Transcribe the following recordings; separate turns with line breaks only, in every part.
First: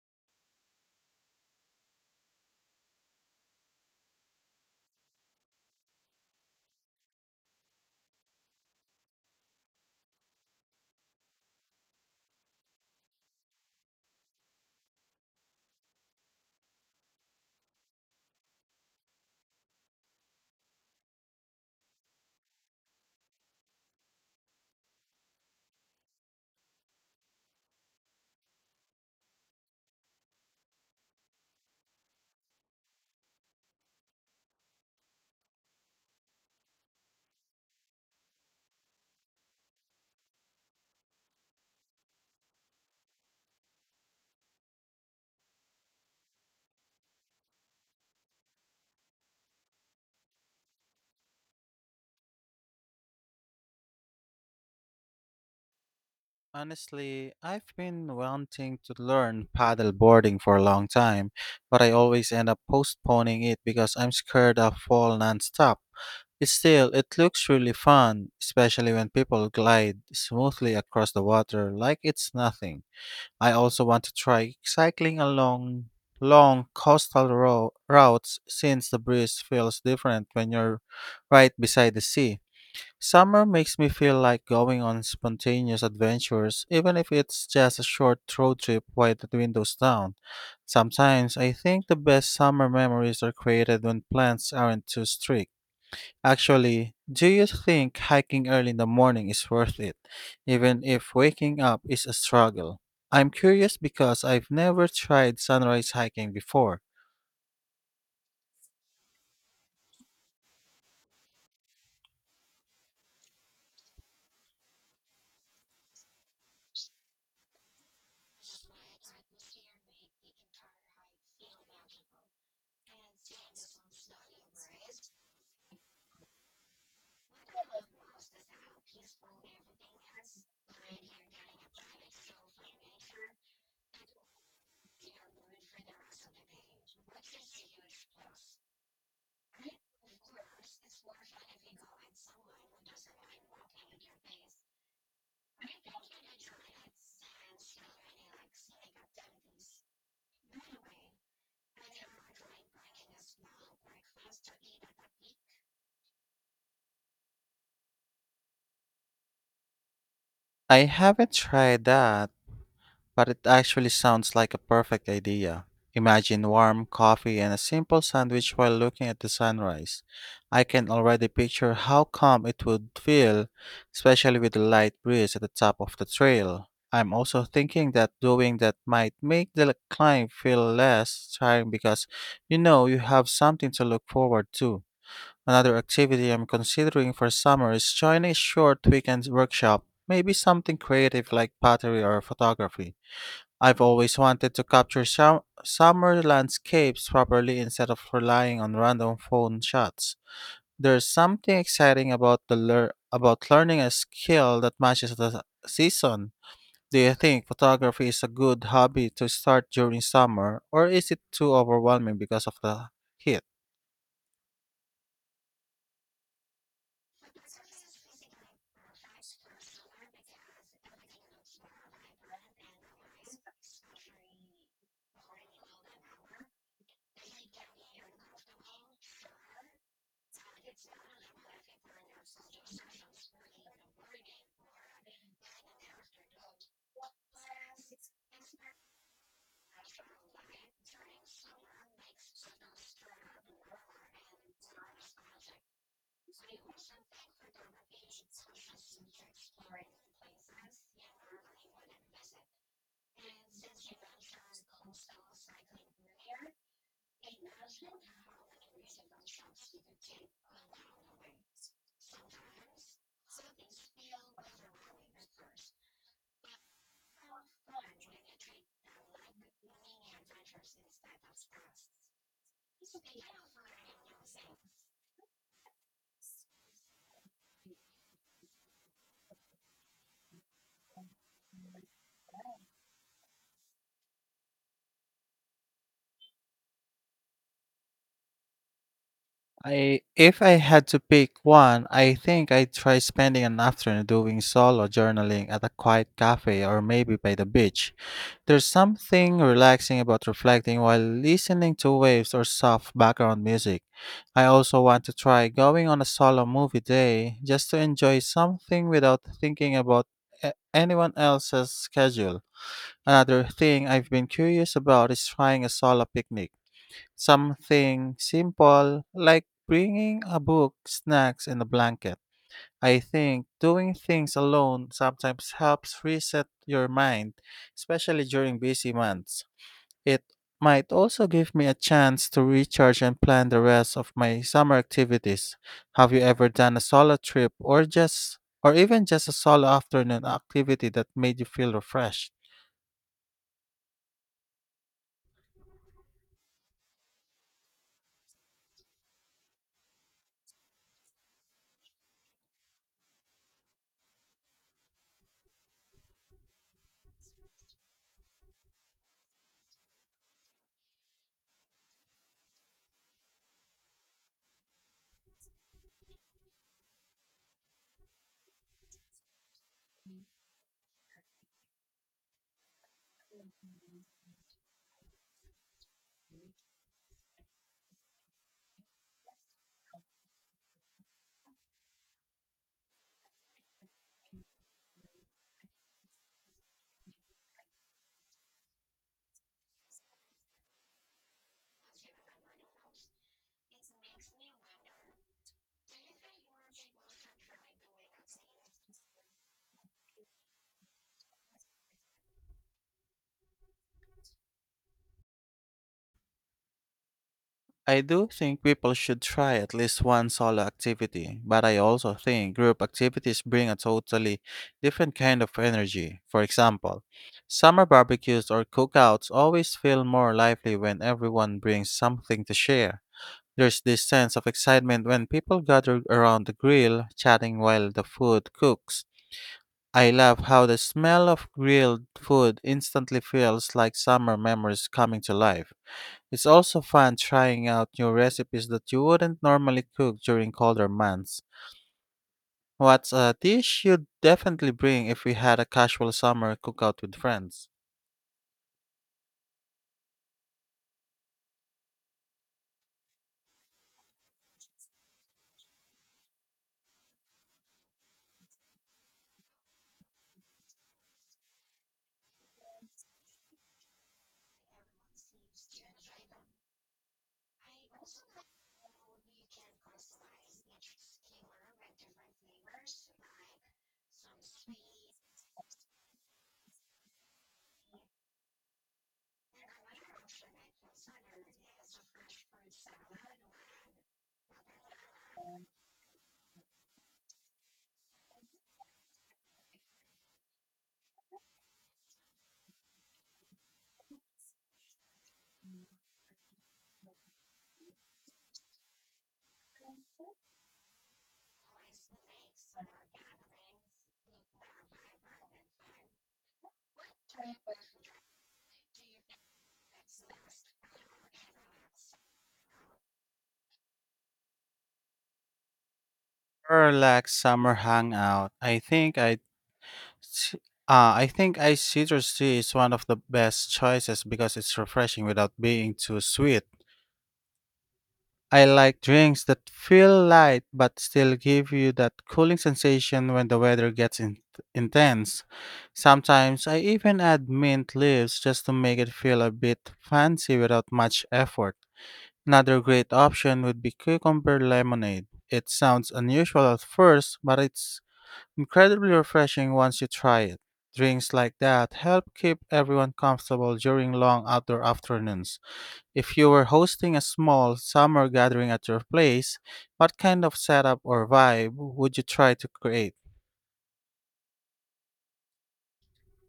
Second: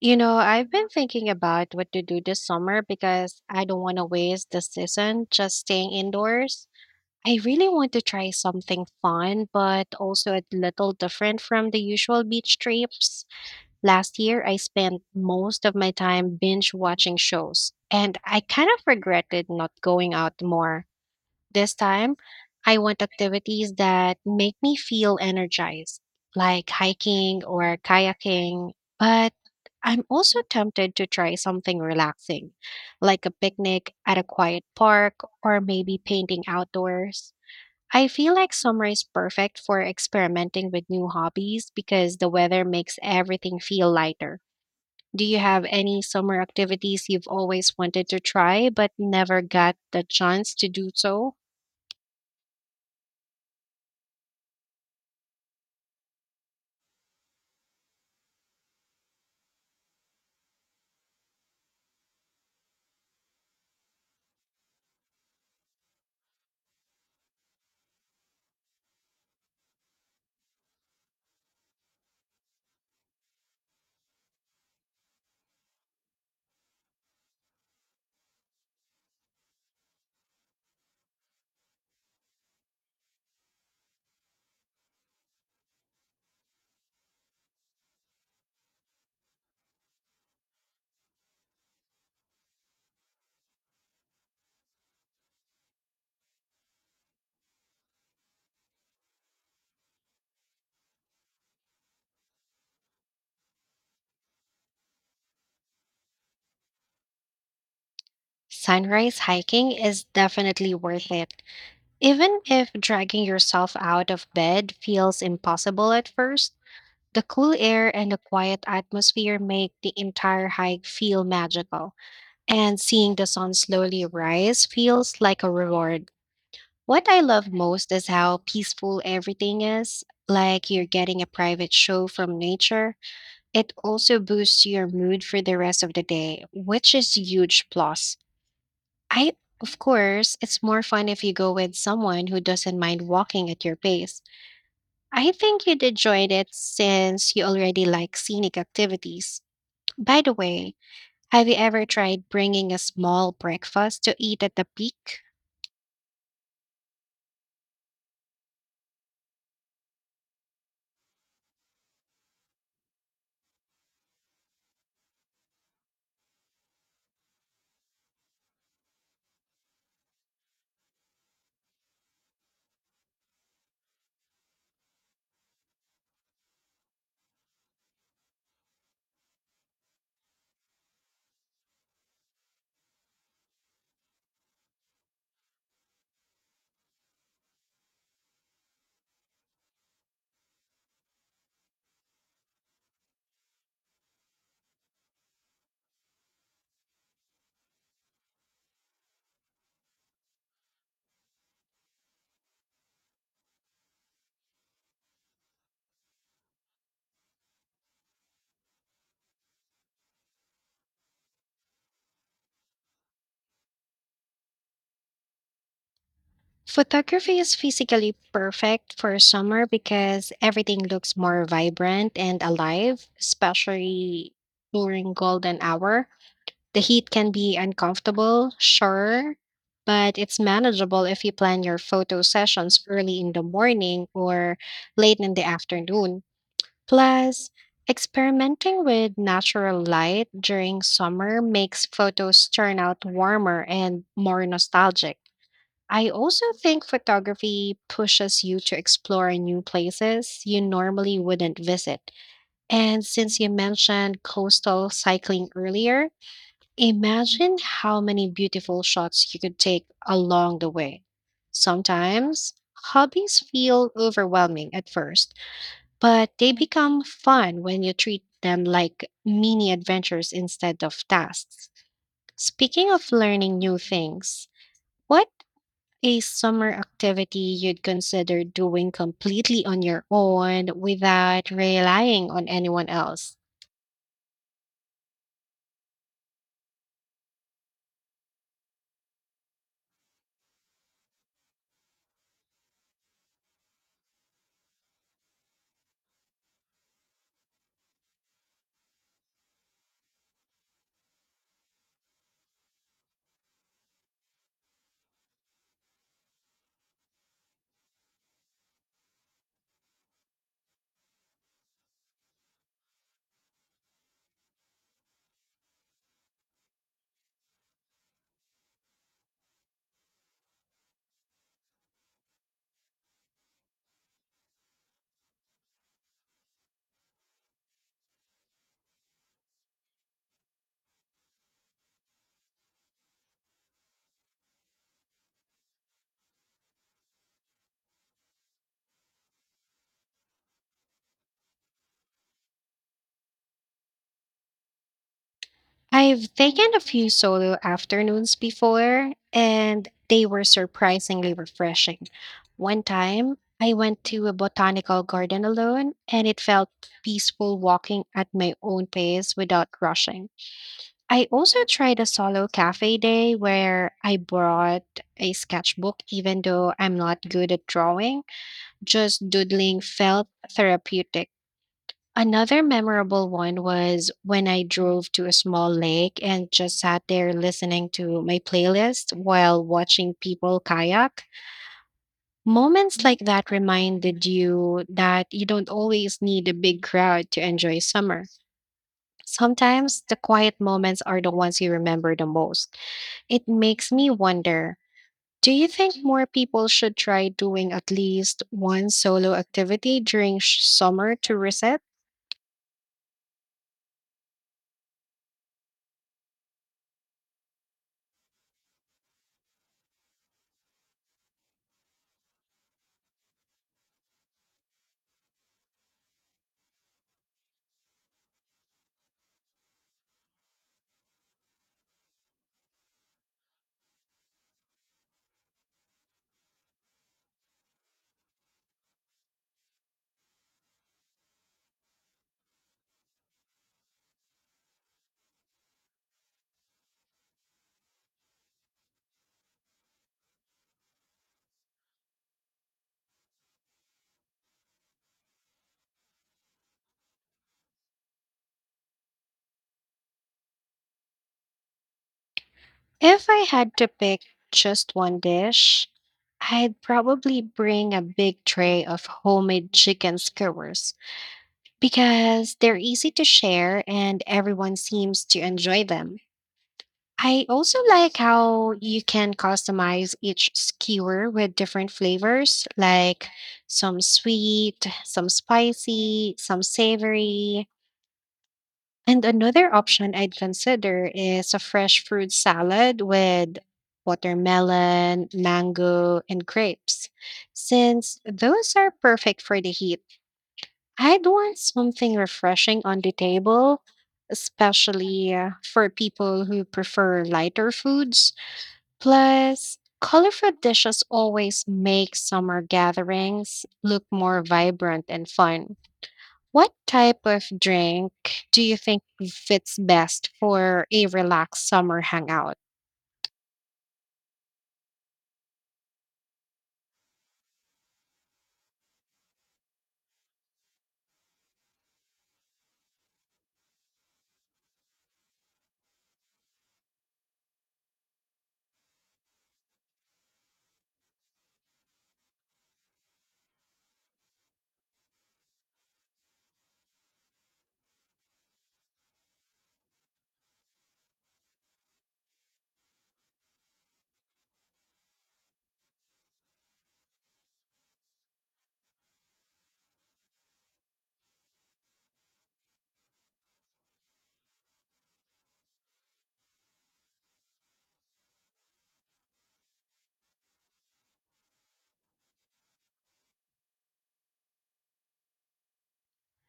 You know, I've been thinking about what to do this summer because I don't want to waste the season just staying indoors. I really want to try something fun, but also a little different from the usual beach trips. Last year, I spent most of my time binge watching shows, and I kind of regretted not going out more. This time, I want activities that make me feel energized, like hiking or kayaking. But I'm also tempted to try something relaxing, like a picnic at a quiet park or maybe painting outdoors. I feel like summer is perfect for experimenting with new hobbies because the weather makes everything feel lighter. Do you have any summer activities you've always wanted to try but never got the chance to do so?
Honestly, I've been wanting to learn paddle boarding for a long time, but I always end up postponing it because I'm scared of fall nonstop. Still, it looks really fun, especially when people glide smoothly across the water like it's nothing. I also want to try cycling along long coastal routes since the breeze feels different when you're right beside the sea. Summer makes me feel like going on spontaneous adventures, even if it's just a short road trip while the window's down. Sometimes I think the best summer memories are created when plans aren't too strict. Actually, do you think hiking early in the morning is worth it, even if waking up is a struggle? I'm curious because I've never tried sunrise hiking before.
Sunrise hiking is definitely worth it. Even if dragging yourself out of bed feels impossible at first, the cool air and the quiet atmosphere make the entire hike feel magical, and seeing the sun slowly rise feels like a reward. What I love most is how peaceful everything is, like you're getting a private show from nature. It also boosts your mood for the rest of the day, which is huge plus. I, of course, it's more fun if you go with someone who doesn't mind walking at your pace. I think you'd enjoy it since you already like scenic activities. By the way, have you ever tried bringing a small breakfast to eat at the peak?
I haven't tried that, but it actually sounds like a perfect idea. Imagine warm coffee and a simple sandwich while looking at the sunrise. I can already picture how calm it would feel, especially with the light breeze at the top of the trail. I'm also thinking that doing that might make the climb feel less tiring because you know you have something to look forward to. Another activity I'm considering for summer is joining a short weekend workshop, maybe something creative like pottery or photography. I've always wanted to capture summer landscapes properly instead of relying on random phone shots. There's something exciting about about learning a skill that matches the season. Do you think photography is a good hobby to start during summer, or is it too overwhelming because of the heat?
Photography is physically perfect for summer because everything looks more vibrant and alive, especially during golden hour. The heat can be uncomfortable, sure, but it's manageable if you plan your photo sessions early in the morning or late in the afternoon. Plus, experimenting with natural light during summer makes photos turn out warmer and more nostalgic. I also think photography pushes you to explore new places you normally wouldn't visit. And since you mentioned coastal cycling earlier, imagine how many beautiful shots you could take along the way. Sometimes hobbies feel overwhelming at first, but they become fun when you treat them like mini adventures instead of tasks. Speaking of learning new things, what a summer activity you'd consider doing completely on your own without relying on anyone else?
I if I had to pick one, I think I'd try spending an afternoon doing solo journaling at a quiet cafe or maybe by the beach. There's something relaxing about reflecting while listening to waves or soft background music. I also want to try going on a solo movie day just to enjoy something without thinking about anyone else's schedule. Another thing I've been curious about is trying a solo picnic. Something simple like bringing a book, snacks, and a blanket. I think doing things alone sometimes helps reset your mind, especially during busy months. It might also give me a chance to recharge and plan the rest of my summer activities. Have you ever done a solo trip or even just a solo afternoon activity that made you feel refreshed?
I've taken a few solo afternoons before, and they were surprisingly refreshing. One time, I went to a botanical garden alone, and it felt peaceful walking at my own pace without rushing. I also tried a solo cafe day where I brought a sketchbook, even though I'm not good at drawing, just doodling felt therapeutic. Another memorable one was when I drove to a small lake and just sat there listening to my playlist while watching people kayak. Moments like that reminded you that you don't always need a big crowd to enjoy summer. Sometimes the quiet moments are the ones you remember the most. It makes me wonder, do you think more people should try doing at least one solo activity during summer to reset?
I do think people should try at least one solo activity, but I also think group activities bring a totally different kind of energy. For example, summer barbecues or cookouts always feel more lively when everyone brings something to share. There's this sense of excitement when people gather around the grill, chatting while the food cooks. I love how the smell of grilled food instantly feels like summer memories coming to life. It's also fun trying out new recipes that you wouldn't normally cook during colder months. What's a dish you'd definitely bring if we had a casual summer cookout with friends?
If I had to pick just one dish, I'd probably bring a big tray of homemade chicken skewers because they're easy to share and everyone seems to enjoy them. I also like how you can customize each skewer with different flavors, like some sweet, some spicy, some savory, and another option I'd consider is a fresh fruit salad with watermelon, mango, and grapes. Since those are perfect for the heat, I'd want something refreshing on the table, especially for people who prefer lighter foods. Plus, colorful dishes always make summer gatherings look more vibrant and fun. What type of drink do you think fits best for a relaxed summer hangout?
Or like summer hangout. Sh- I think iced citrus tea is one of the best choices because it's refreshing without being too sweet. I like drinks that feel light but still give you that cooling sensation when the weather gets intense. Sometimes I even add mint leaves just to make it feel a bit fancy without much effort. Another great option would be cucumber lemonade. It sounds unusual at first, but it's incredibly refreshing once you try it. Drinks like that help keep everyone comfortable during long outdoor afternoons. If you were hosting a small summer gathering at your place, what kind of setup or vibe would you try to create?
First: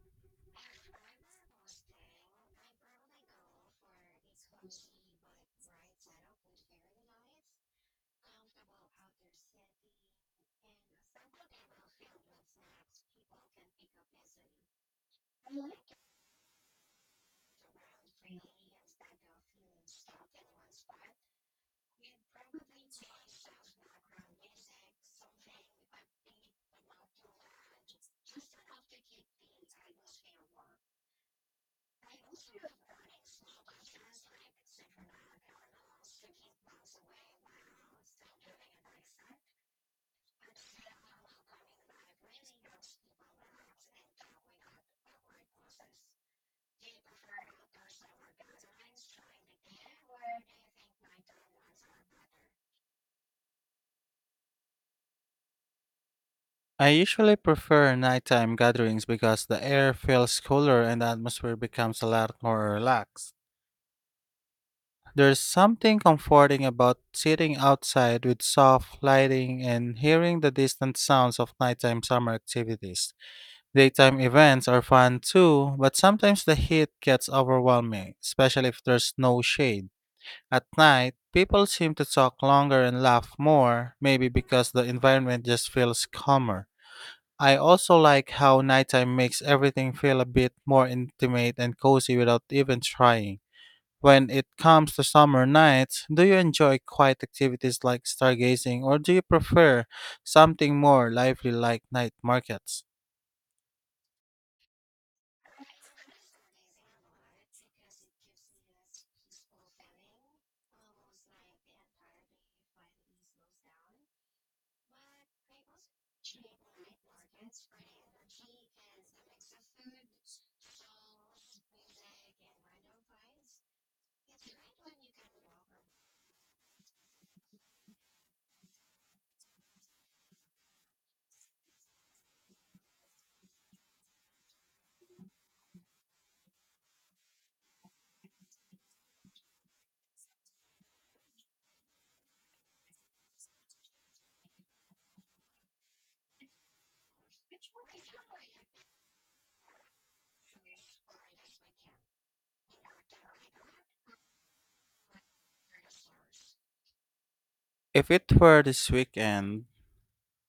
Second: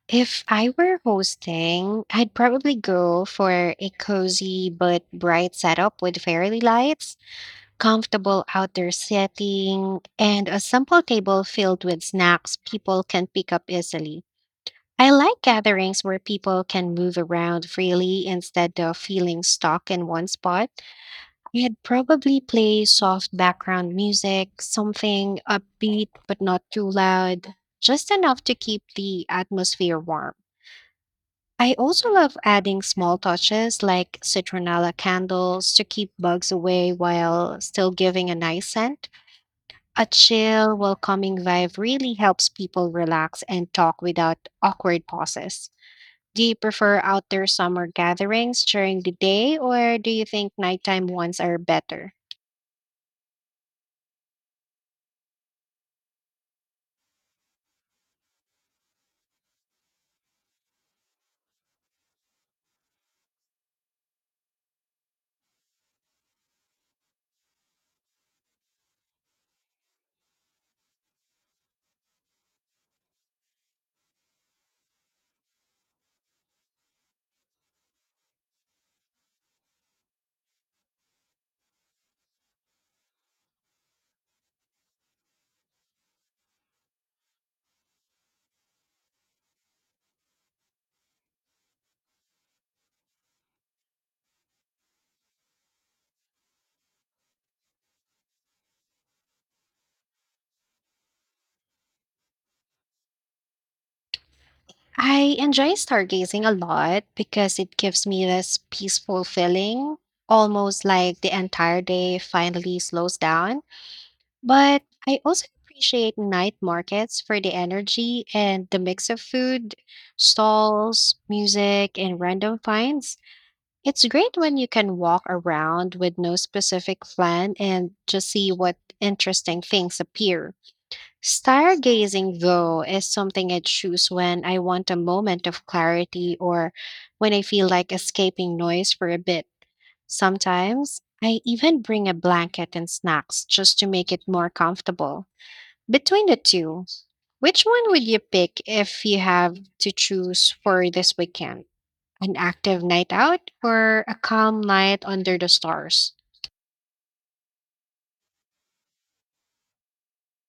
If I were hosting, I'd probably go for a cozy but bright setup with fairy lights, comfortable outdoor setting, and a simple table filled with snacks people can pick up easily. I like gatherings where people can move around freely instead of feeling stuck in one spot. I'd probably play soft background music, something upbeat but not too loud, just enough to keep the atmosphere warm. I also love adding small touches like citronella candles to keep bugs away while still giving a nice scent. A chill, welcoming vibe really helps people relax and talk without awkward pauses. Do you prefer outdoor summer gatherings during the day, or do you think nighttime ones are better?
I usually prefer nighttime gatherings because the air feels cooler and the atmosphere becomes a lot more relaxed. There's something comforting about sitting outside with soft lighting and hearing the distant sounds of nighttime summer activities. Daytime events are fun too, but sometimes the heat gets overwhelming, especially if there's no shade. At night, people seem to talk longer and laugh more, maybe because the environment just feels calmer. I also like how nighttime makes everything feel a bit more intimate and cozy without even trying. When it comes to summer nights, do you enjoy quiet activities like stargazing, or do you prefer something more lively like night markets?
I enjoy stargazing a lot because it gives me this peaceful feeling, almost like the entire day finally slows down. But I also appreciate night markets for the energy and the mix of food, stalls, music, and random finds. It's great when you can walk around with no specific plan and just see what interesting things appear. Stargazing, though, is something I choose when I want a moment of clarity or when I feel like escaping noise for a bit. Sometimes I even bring a blanket and snacks just to make it more comfortable. Between the two, which one would you pick if you have to choose for this weekend? An active night out or a calm night under the stars?
If it were this weekend,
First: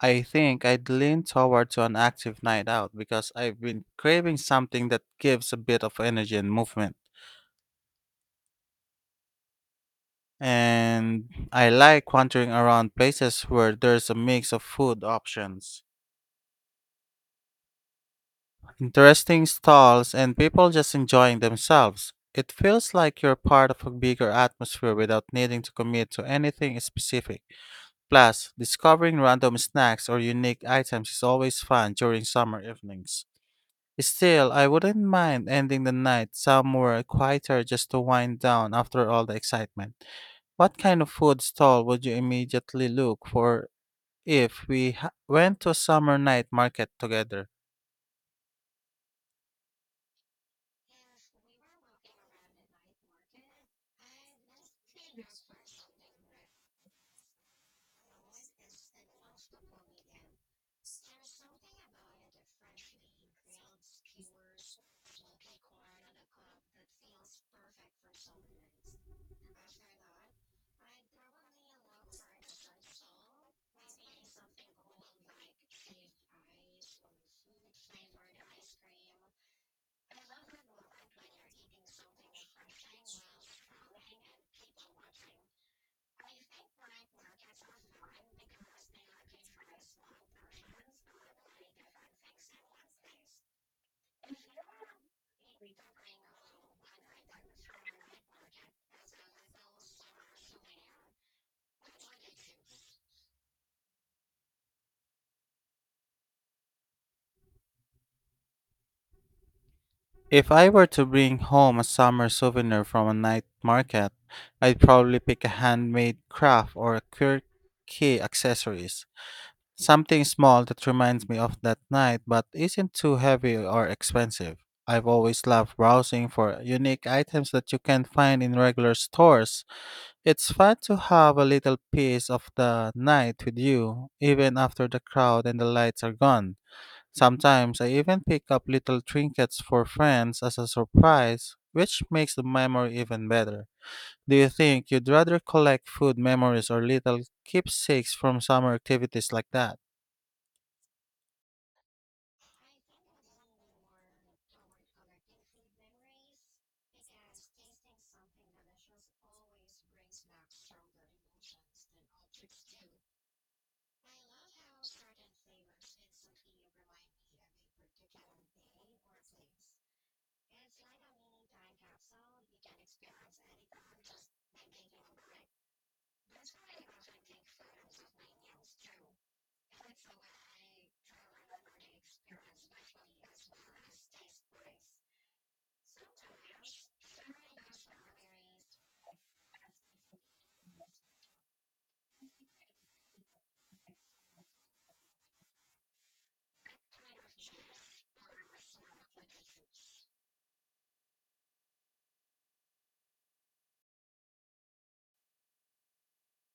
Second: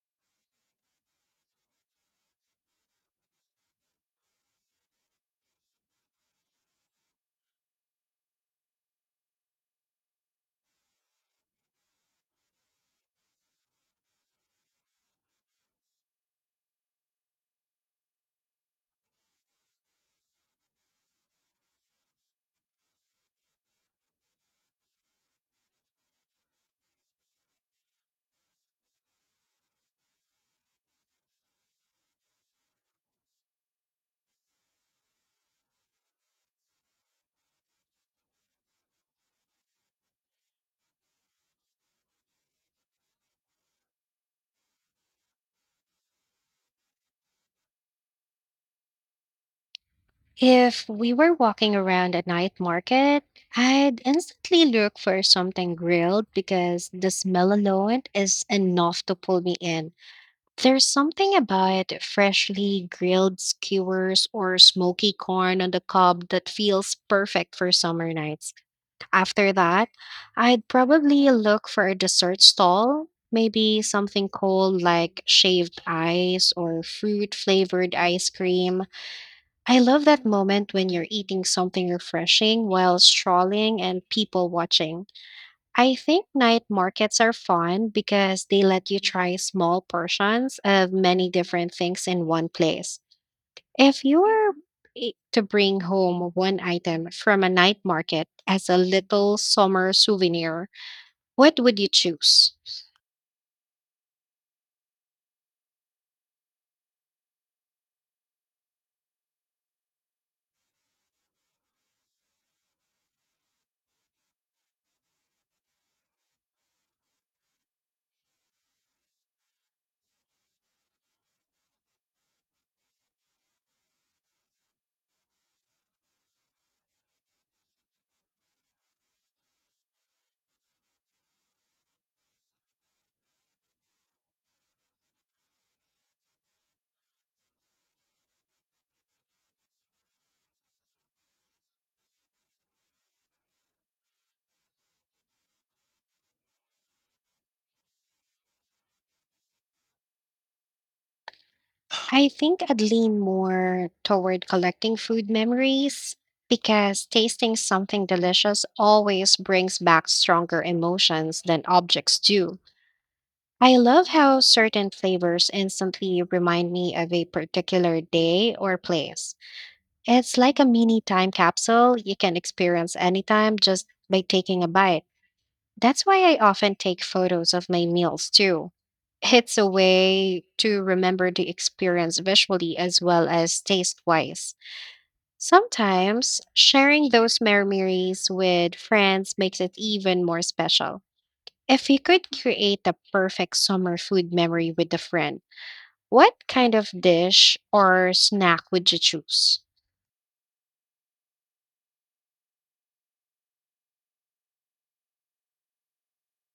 I think I'd lean toward to an active night out because I've been craving something that gives a bit of energy and movement. And I like wandering around places where there's a mix of food options, interesting stalls, and people just enjoying themselves. It feels like you're part of a bigger atmosphere without needing to commit to anything specific. Plus, discovering random snacks or unique items is always fun during summer evenings. Still, I wouldn't mind ending the night somewhere quieter just to wind down after all the excitement. What kind of food stall would you immediately look for if we went to a summer night market together?
If we were walking around a night market, I'd instantly look for something grilled because the smell alone is enough to pull me in. There's something about freshly grilled skewers or smoky corn on the cob that feels perfect for summer nights. After that, I'd probably look for a dessert stall, maybe something cold like shaved ice or fruit flavored ice cream. I love that moment when you're eating something refreshing while strolling and people watching. I think night markets are fun because they let you try small portions of many different things in one place. If you were to bring home one item from a night market as a little summer souvenir, what would you choose?
If I were to bring home a summer souvenir from a night market, I'd probably pick a handmade craft or quirky accessories. Something small that reminds me of that night but isn't too heavy or expensive. I've always loved browsing for unique items that you can't find in regular stores. It's fun to have a little piece of the night with you, even after the crowd and the lights are gone. Sometimes I even pick up little trinkets for friends as a surprise, which makes the memory even better. Do you think you'd rather collect food memories or little keepsakes from summer activities like that?
I think I'd lean more toward collecting food memories because tasting something delicious always brings back stronger emotions than objects do. I love how certain flavors instantly remind me of a particular day or place. It's like a mini time capsule you can experience anytime just by taking a bite. That's why I often take photos of my meals too. It's a way to remember the experience visually as well as taste wise. Sometimes sharing those memories with friends makes it even more special. If you could create the perfect summer food memory with a friend, what kind of dish or snack would you choose?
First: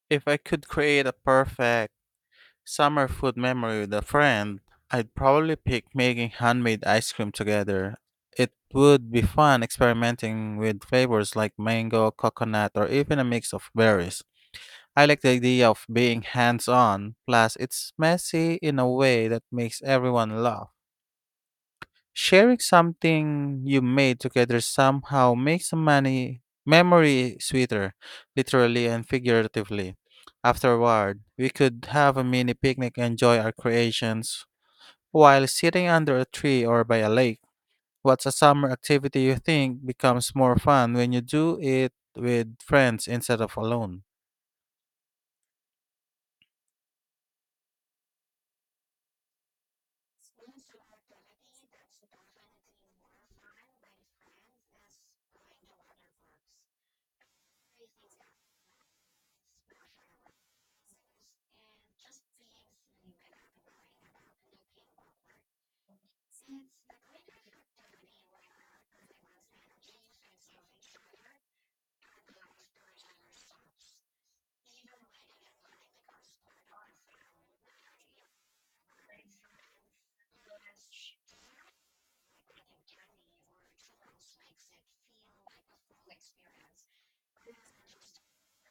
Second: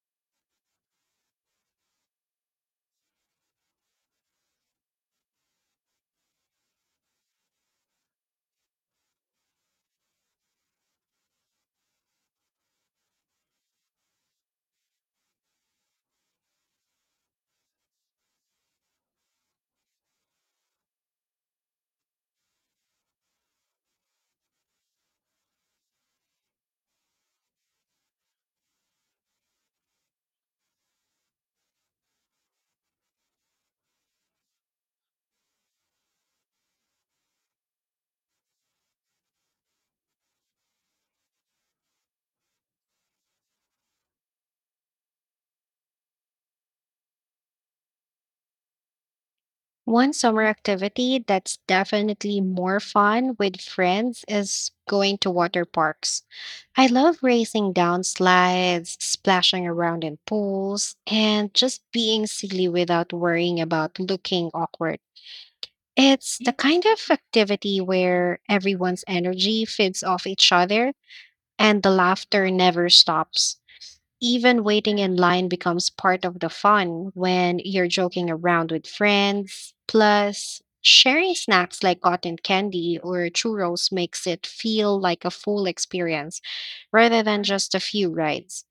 If I could create a perfect summer food memory with a friend, I'd probably pick making handmade ice cream together. It would be fun experimenting with flavors like mango, coconut, or even a mix of berries. I like the idea of being hands on. Plus, it's messy in a way that makes everyone laugh. Sharing something you made together somehow makes a money memory sweeter, literally and figuratively. Afterward, we could have a mini picnic and enjoy our creations while sitting under a tree or by a lake. What's a summer activity you think becomes more fun when you do it with friends instead of alone?
One summer activity that's definitely more fun with friends is going to water parks. I love racing down slides, splashing around in pools, and just being silly without worrying about looking awkward. It's the kind of activity where everyone's energy feeds off each other and the laughter never stops. Even waiting in line becomes part of the fun when you're joking around with friends. Plus, sharing snacks like cotton candy or churros makes it feel like a full experience rather than just a few rides.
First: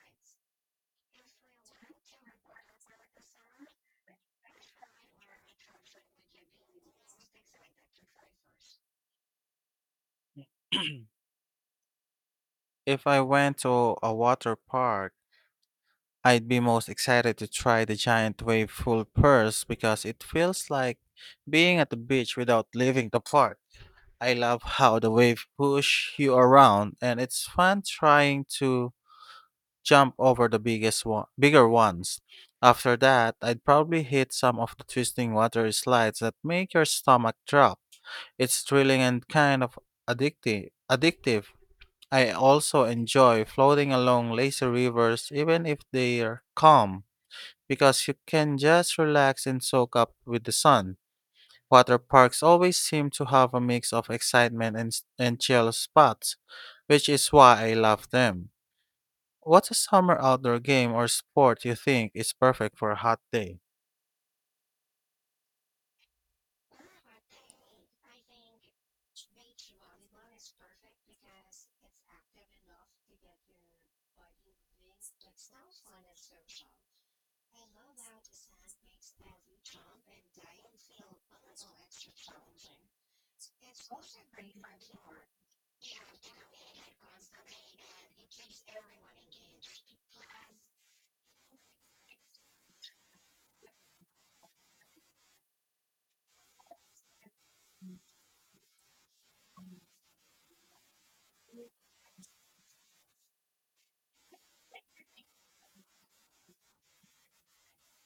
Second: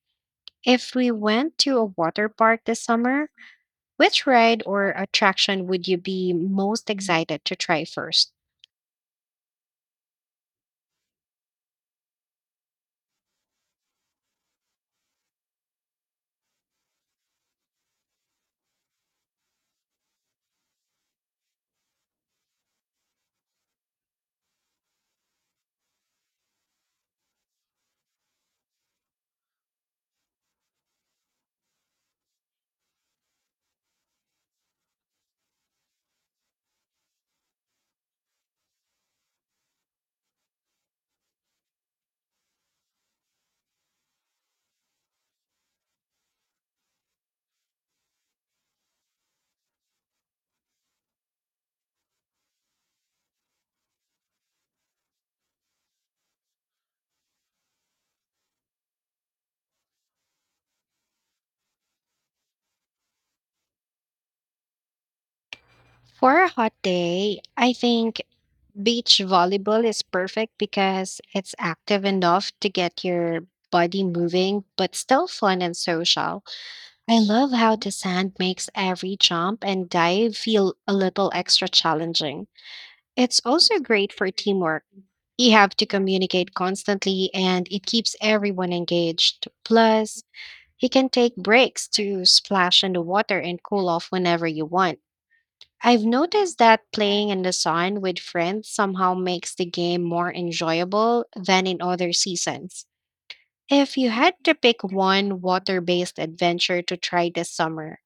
If we went to a water park this summer, which ride or attraction would you be most excited to try first?
If I went to a water park, I'd be most excited to try the giant wave pool first because it feels like being at the beach without leaving the park. I love how the wave push you around, and it's fun trying to jump over the biggest one, bigger ones. After that, I'd probably hit some of the twisting water slides that make your stomach drop. It's thrilling and kind of addictive. I also enjoy floating along lazy rivers even if they're calm because you can just relax and soak up with the sun. Water parks always seem to have a mix of excitement and chill spots, which is why I love them. What's a summer outdoor game or sport you think is perfect for a hot day?
For a hot day, I think beach volleyball is perfect because it's active enough to get your body moving, but still fun and social. I love how the sand makes every jump and dive feel a little extra challenging. It's also great for teamwork. You have to communicate constantly and it keeps everyone engaged. Plus, you can take breaks to splash in the water and cool off whenever you want. I've noticed that playing in the sun with friends somehow makes the game more enjoyable than in other seasons. If you had to pick one water based adventure to try this summer,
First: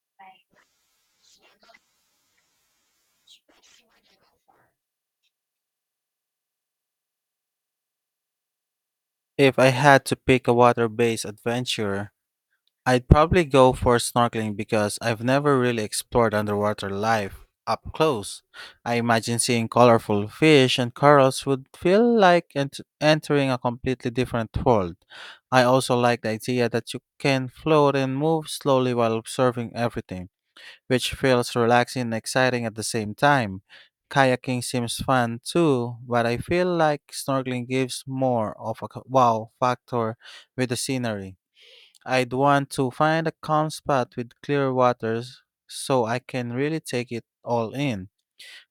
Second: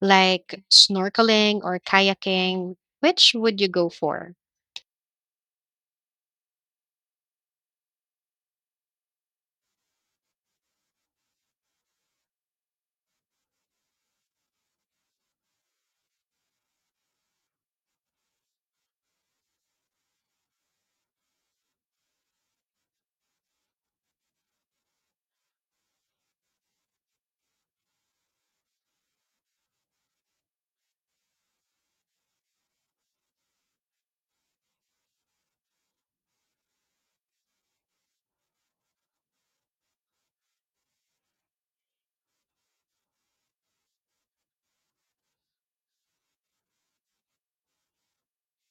like snorkeling or kayaking, which would you go for?
If I had to pick a water based adventure, I'd probably go for snorkeling because I've never really explored underwater life up close. I imagine seeing colorful fish and corals would feel like entering a completely different world. I also like the idea that you can float and move slowly while observing everything, which feels relaxing and exciting at the same time. Kayaking seems fun too, but I feel like snorkeling gives more of a wow factor with the scenery. I'd want to find a calm spot with clear waters so I can really take it all in.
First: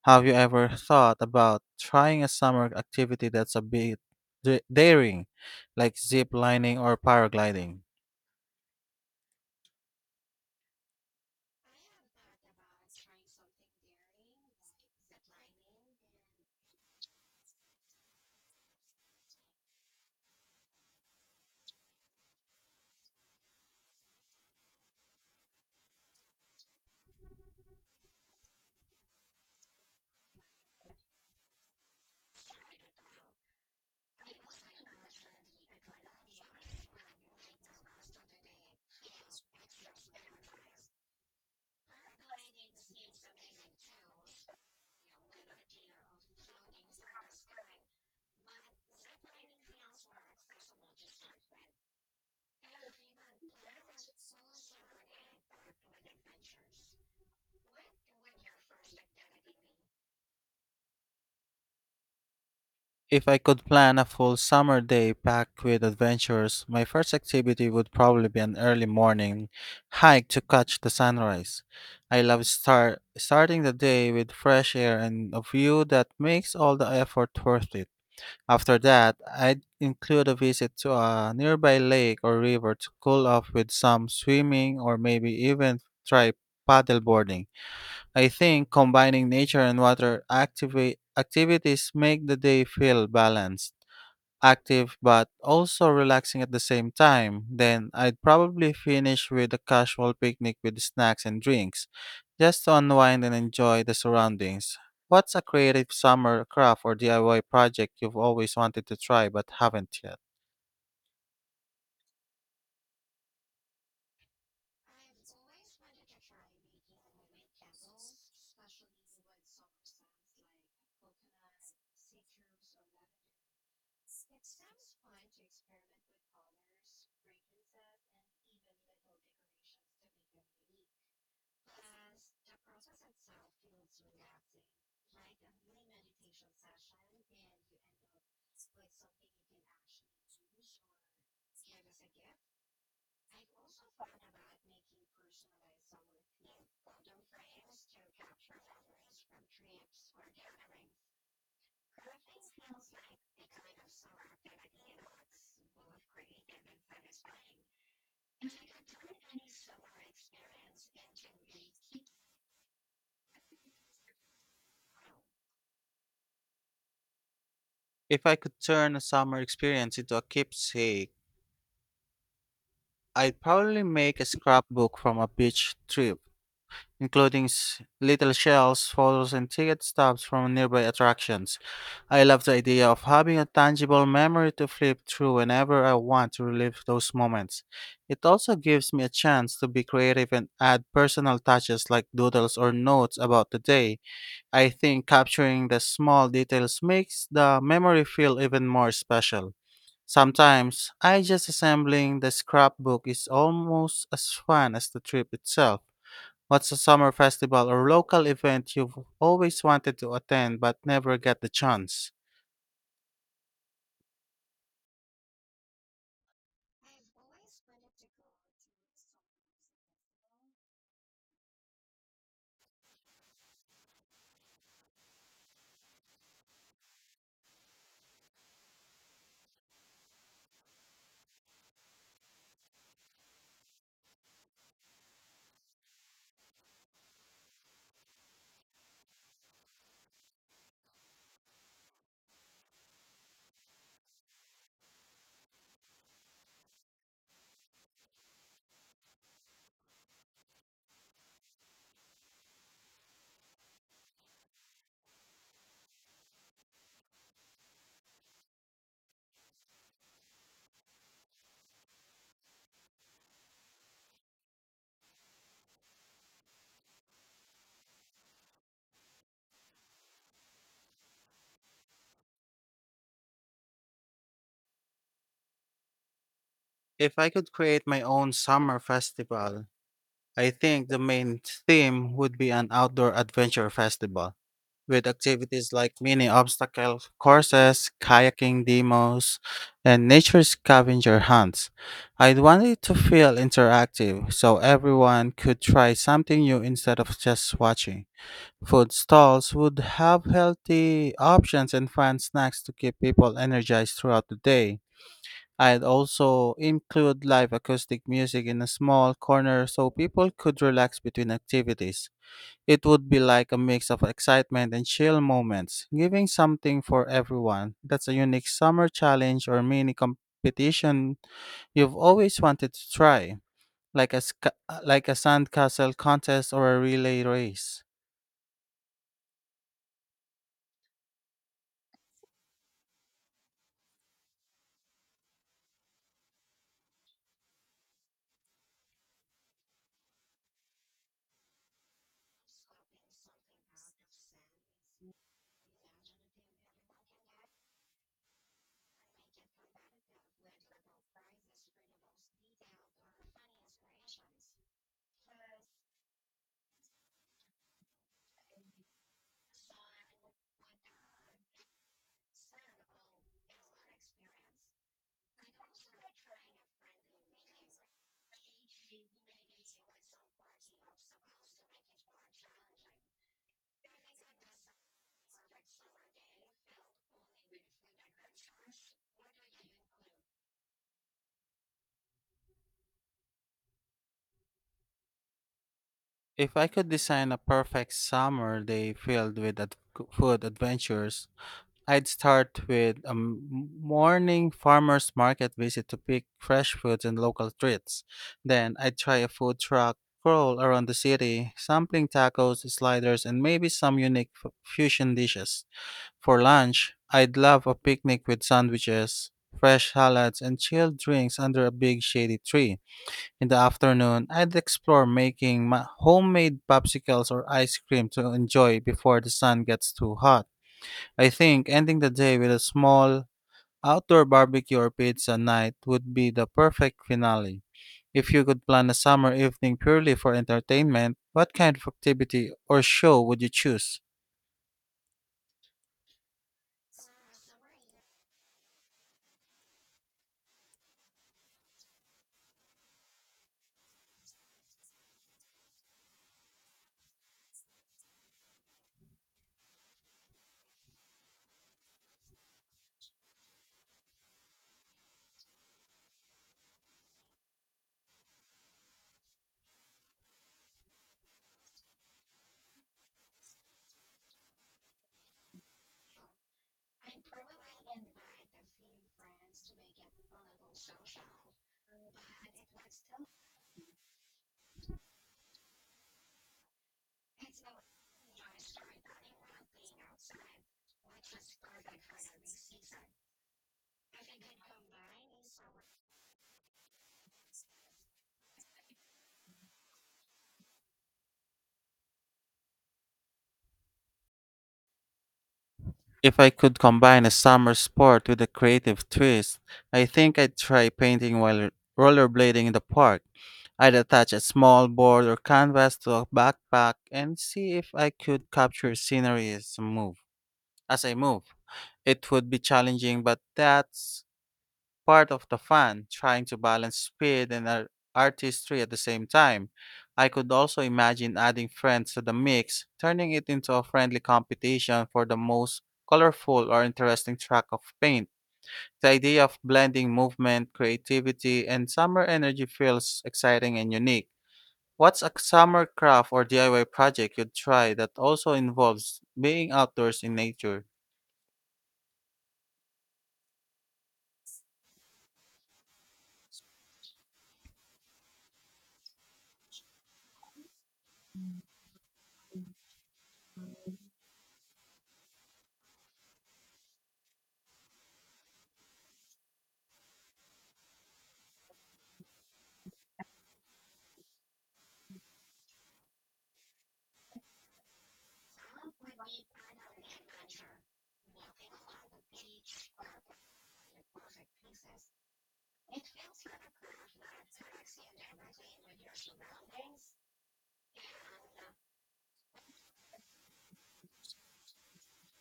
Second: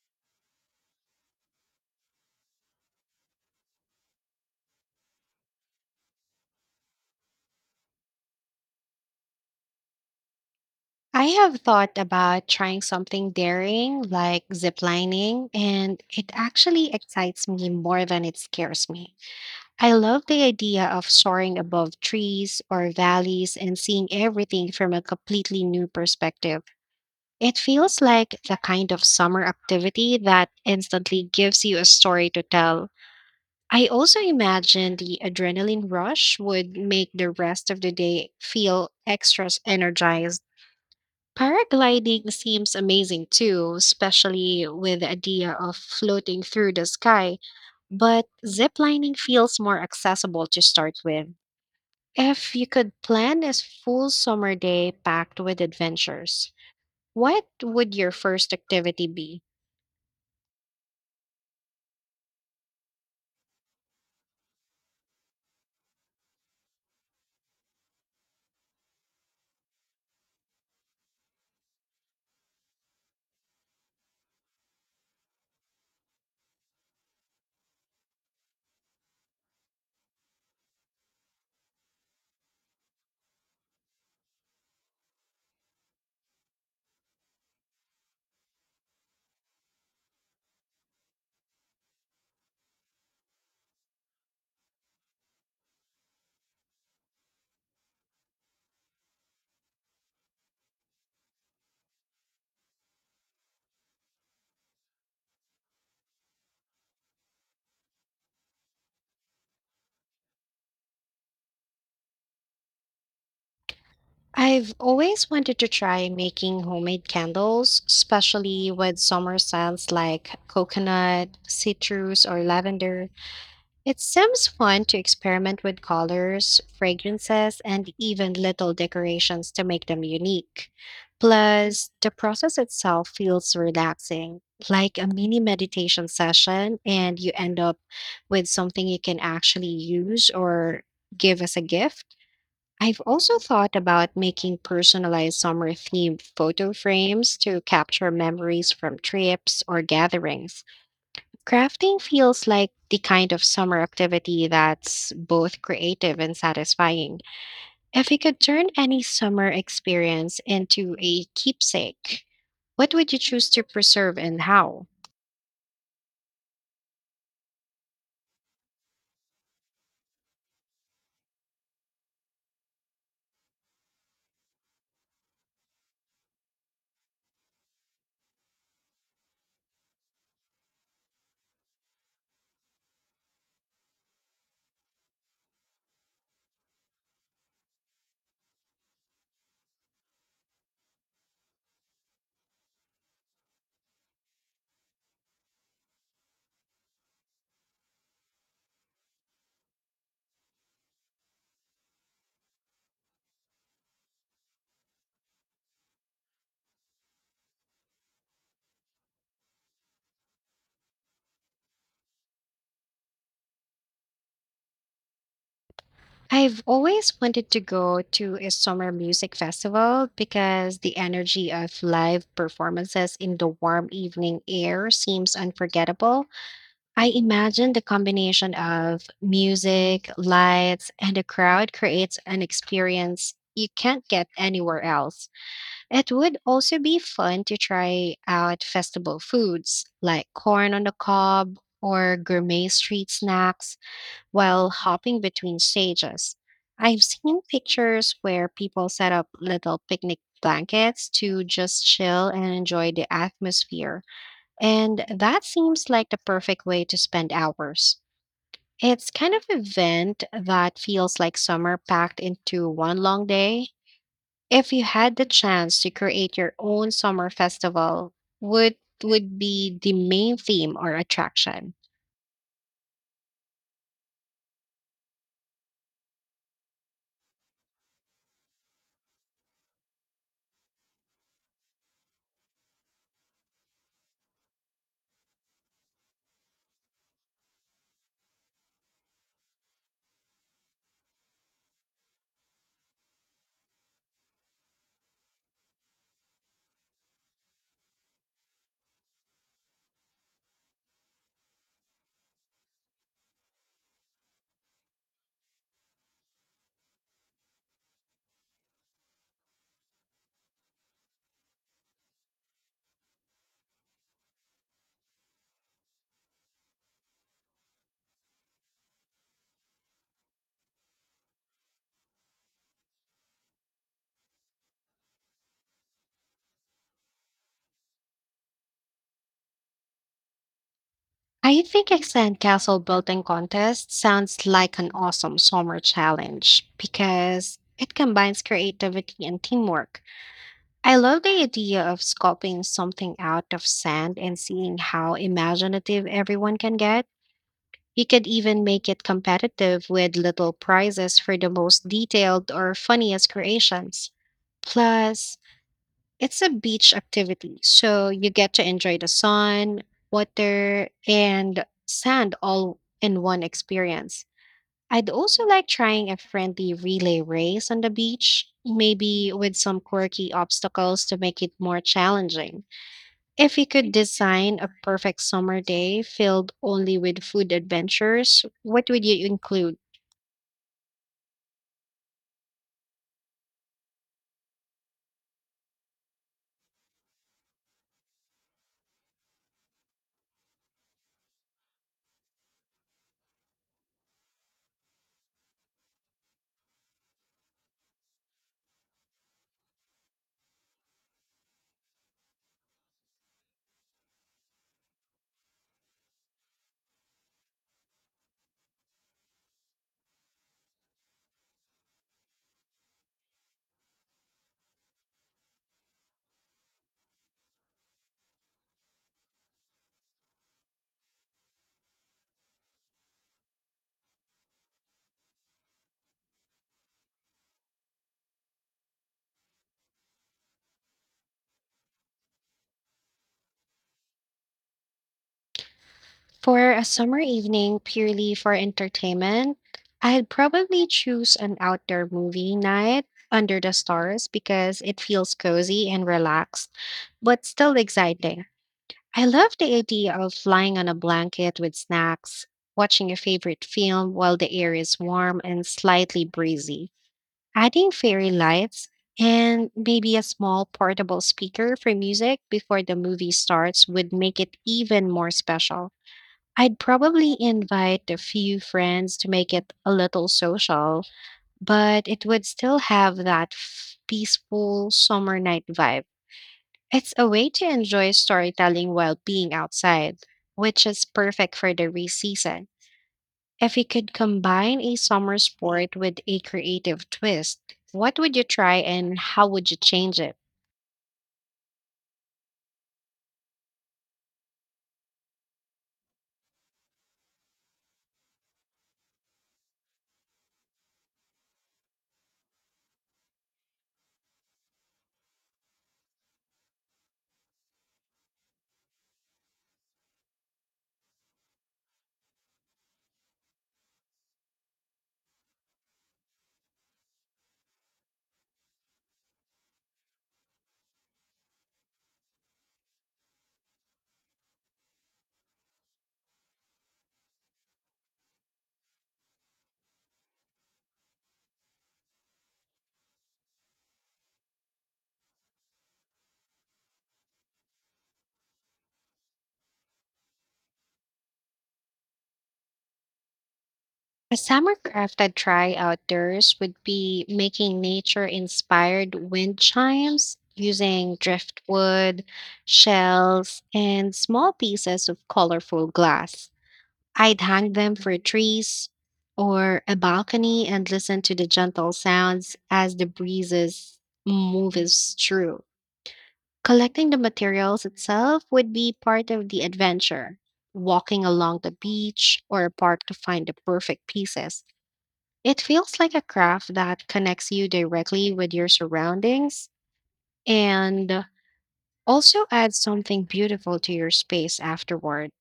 Have you ever thought about trying a summer activity that's a bit daring, like zip lining or paragliding?
I have thought about trying something daring like ziplining, and it actually excites me more than it scares me. I love the idea of soaring above trees or valleys and seeing everything from a completely new perspective. It feels like the kind of summer activity that instantly gives you a story to tell. I also imagine the adrenaline rush would make the rest of the day feel extra energized. Paragliding seems amazing too, especially with the idea of floating through the sky, but ziplining feels more accessible to start with. If you could plan a full summer day packed with adventures, what would your first activity be?
If I could plan a full summer day packed with adventures, my first activity would probably be an early morning hike to catch the sunrise. I love starting the day with fresh air and a view that makes all the effort worth it. After that, I'd include a visit to a nearby lake or river to cool off with some swimming or maybe even try paddleboarding. I think combining nature and water activate activities make the day feel balanced, active but also relaxing at the same time. Then I'd probably finish with a casual picnic with snacks and drinks, just to unwind and enjoy the surroundings. What's a creative summer craft or DIY project you've always wanted to try but haven't yet?
I've always wanted to try making homemade candles, especially with summer scents like coconut, citrus, or lavender. It seems fun to experiment with colors, fragrances, and even little decorations to make them unique. Plus, the process itself feels relaxing, like a mini meditation session, and you end up with something you can actually use or give as a gift. I've also thought about making personalized summer themed photo frames to capture memories from trips or gatherings. Crafting feels like the kind of summer activity that's both creative and satisfying. If you could turn any summer experience into a keepsake, what would you choose to preserve and how?
If I could turn a summer experience into a keepsake, I'd probably make a scrapbook from a beach trip, including little shells, photos, and ticket stubs from nearby attractions. I love the idea of having a tangible memory to flip through whenever I want to relive those moments. It also gives me a chance to be creative and add personal touches like doodles or notes about the day. I think capturing the small details makes the memory feel even more special. Sometimes, I just assembling the scrapbook is almost as fun as the trip itself. What's a summer festival or local event you've always wanted to attend but never get the chance?
I've always wanted to go to a summer music festival because the energy of live performances in the warm evening air seems unforgettable. I imagine the combination of music, lights, and a crowd creates an experience you can't get anywhere else. It would also be fun to try out festival foods like corn on the cob or gourmet street snacks while hopping between stages. I've seen pictures where people set up little picnic blankets to just chill and enjoy the atmosphere. And that seems like the perfect way to spend hours. It's kind of event that feels like summer packed into one long day. If you had the chance to create your own summer festival, what would be the main theme or attraction?
If I could create my own summer festival, I think the main theme would be an outdoor adventure festival with activities like mini obstacle courses, kayaking demos, and nature scavenger hunts. I'd want it to feel interactive so everyone could try something new instead of just watching. Food stalls would have healthy options and fun snacks to keep people energized throughout the day. I'd also include live acoustic music in a small corner so people could relax between activities. It would be like a mix of excitement and chill moments, giving something for everyone. That's a unique summer challenge or mini competition you've always wanted to try, like a, sc- like a sandcastle contest or a relay race.
I think a sandcastle building contest sounds like an awesome summer challenge because it combines creativity and teamwork. I love the idea of sculpting something out of sand and seeing how imaginative everyone can get. You could even make it competitive with little prizes for the most detailed or funniest creations. Plus, it's a beach activity, so you get to enjoy the sun, water, and sand all in one experience. I'd also like trying a friendly relay race on the beach, maybe with some quirky obstacles to make it more challenging. If you could design a perfect summer day filled only with food adventures, what would you include?
If I could design a perfect summer day filled with food adventures, I'd start with a morning farmers market visit to pick fresh foods and local treats. Then I'd try a food truck crawl around the city, sampling tacos, sliders, and maybe some unique fusion dishes. For lunch, I'd love a picnic with sandwiches, fresh salads, and chilled drinks under a big shady tree. In the afternoon, I'd explore making homemade popsicles or ice cream to enjoy before the sun gets too hot. I think ending the day with a small outdoor barbecue or pizza night would be the perfect finale. If you could plan a summer evening purely for entertainment, what kind of activity or show would you choose?
For a summer evening purely for entertainment, I'd probably choose an outdoor movie night under the stars because it feels cozy and relaxed, but still exciting. I love the idea of lying on a blanket with snacks, watching your favorite film while the air is warm and slightly breezy, adding fairy lights, and maybe a small portable speaker for music before the movie starts would make it even more special. I'd probably invite a few friends to make it a little social, but it would still have that peaceful summer night vibe. It's a way to enjoy storytelling while being outside, which is perfect for the race season. If you could combine a summer sport with a creative twist, what would you try and how would you change it?
If I could combine a summer sport with a creative twist, I think I'd try painting while rollerblading in the park. I'd attach a small board or canvas to a backpack and see if I could capture scenery as I move. As I move, it would be challenging, but that's part of the fun, trying to balance speed and artistry at the same time. I could also imagine adding friends to the mix, turning it into a friendly competition for the most colorful or interesting track of paint. The idea of blending movement, creativity, and summer energy feels exciting and unique. What's a summer craft or DIY project you'd try that also involves being outdoors in nature?
A summer craft I'd try outdoors would be making nature inspired wind chimes using driftwood, shells, and small pieces of colorful glass. I'd hang them for trees or a balcony and listen to the gentle sounds as the breezes moves through. Collecting the materials itself would be part of the adventure. Walking along the beach or a park to find the perfect pieces. It feels like a craft that connects you directly with your surroundings and also adds something beautiful to your space afterward.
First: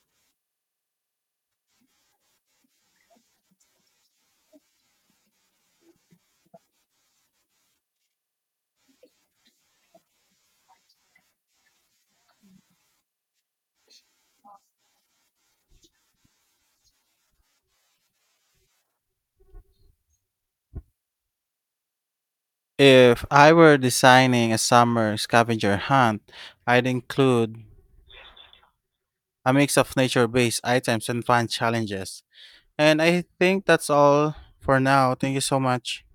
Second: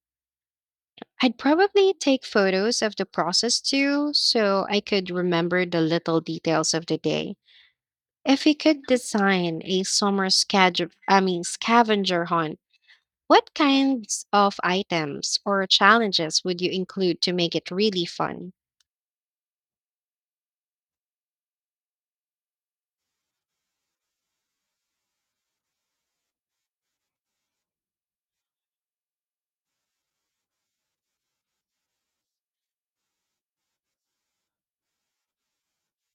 I'd probably take photos of the process too, so I could remember the little details of the day. If we could design a summer scavenger, I mean scavenger hunt, what kinds of items or challenges would you include to make it really fun?
If I were designing a summer scavenger hunt, I'd include a mix of nature based items and fun challenges. And I think that's all for now. Thank you so much.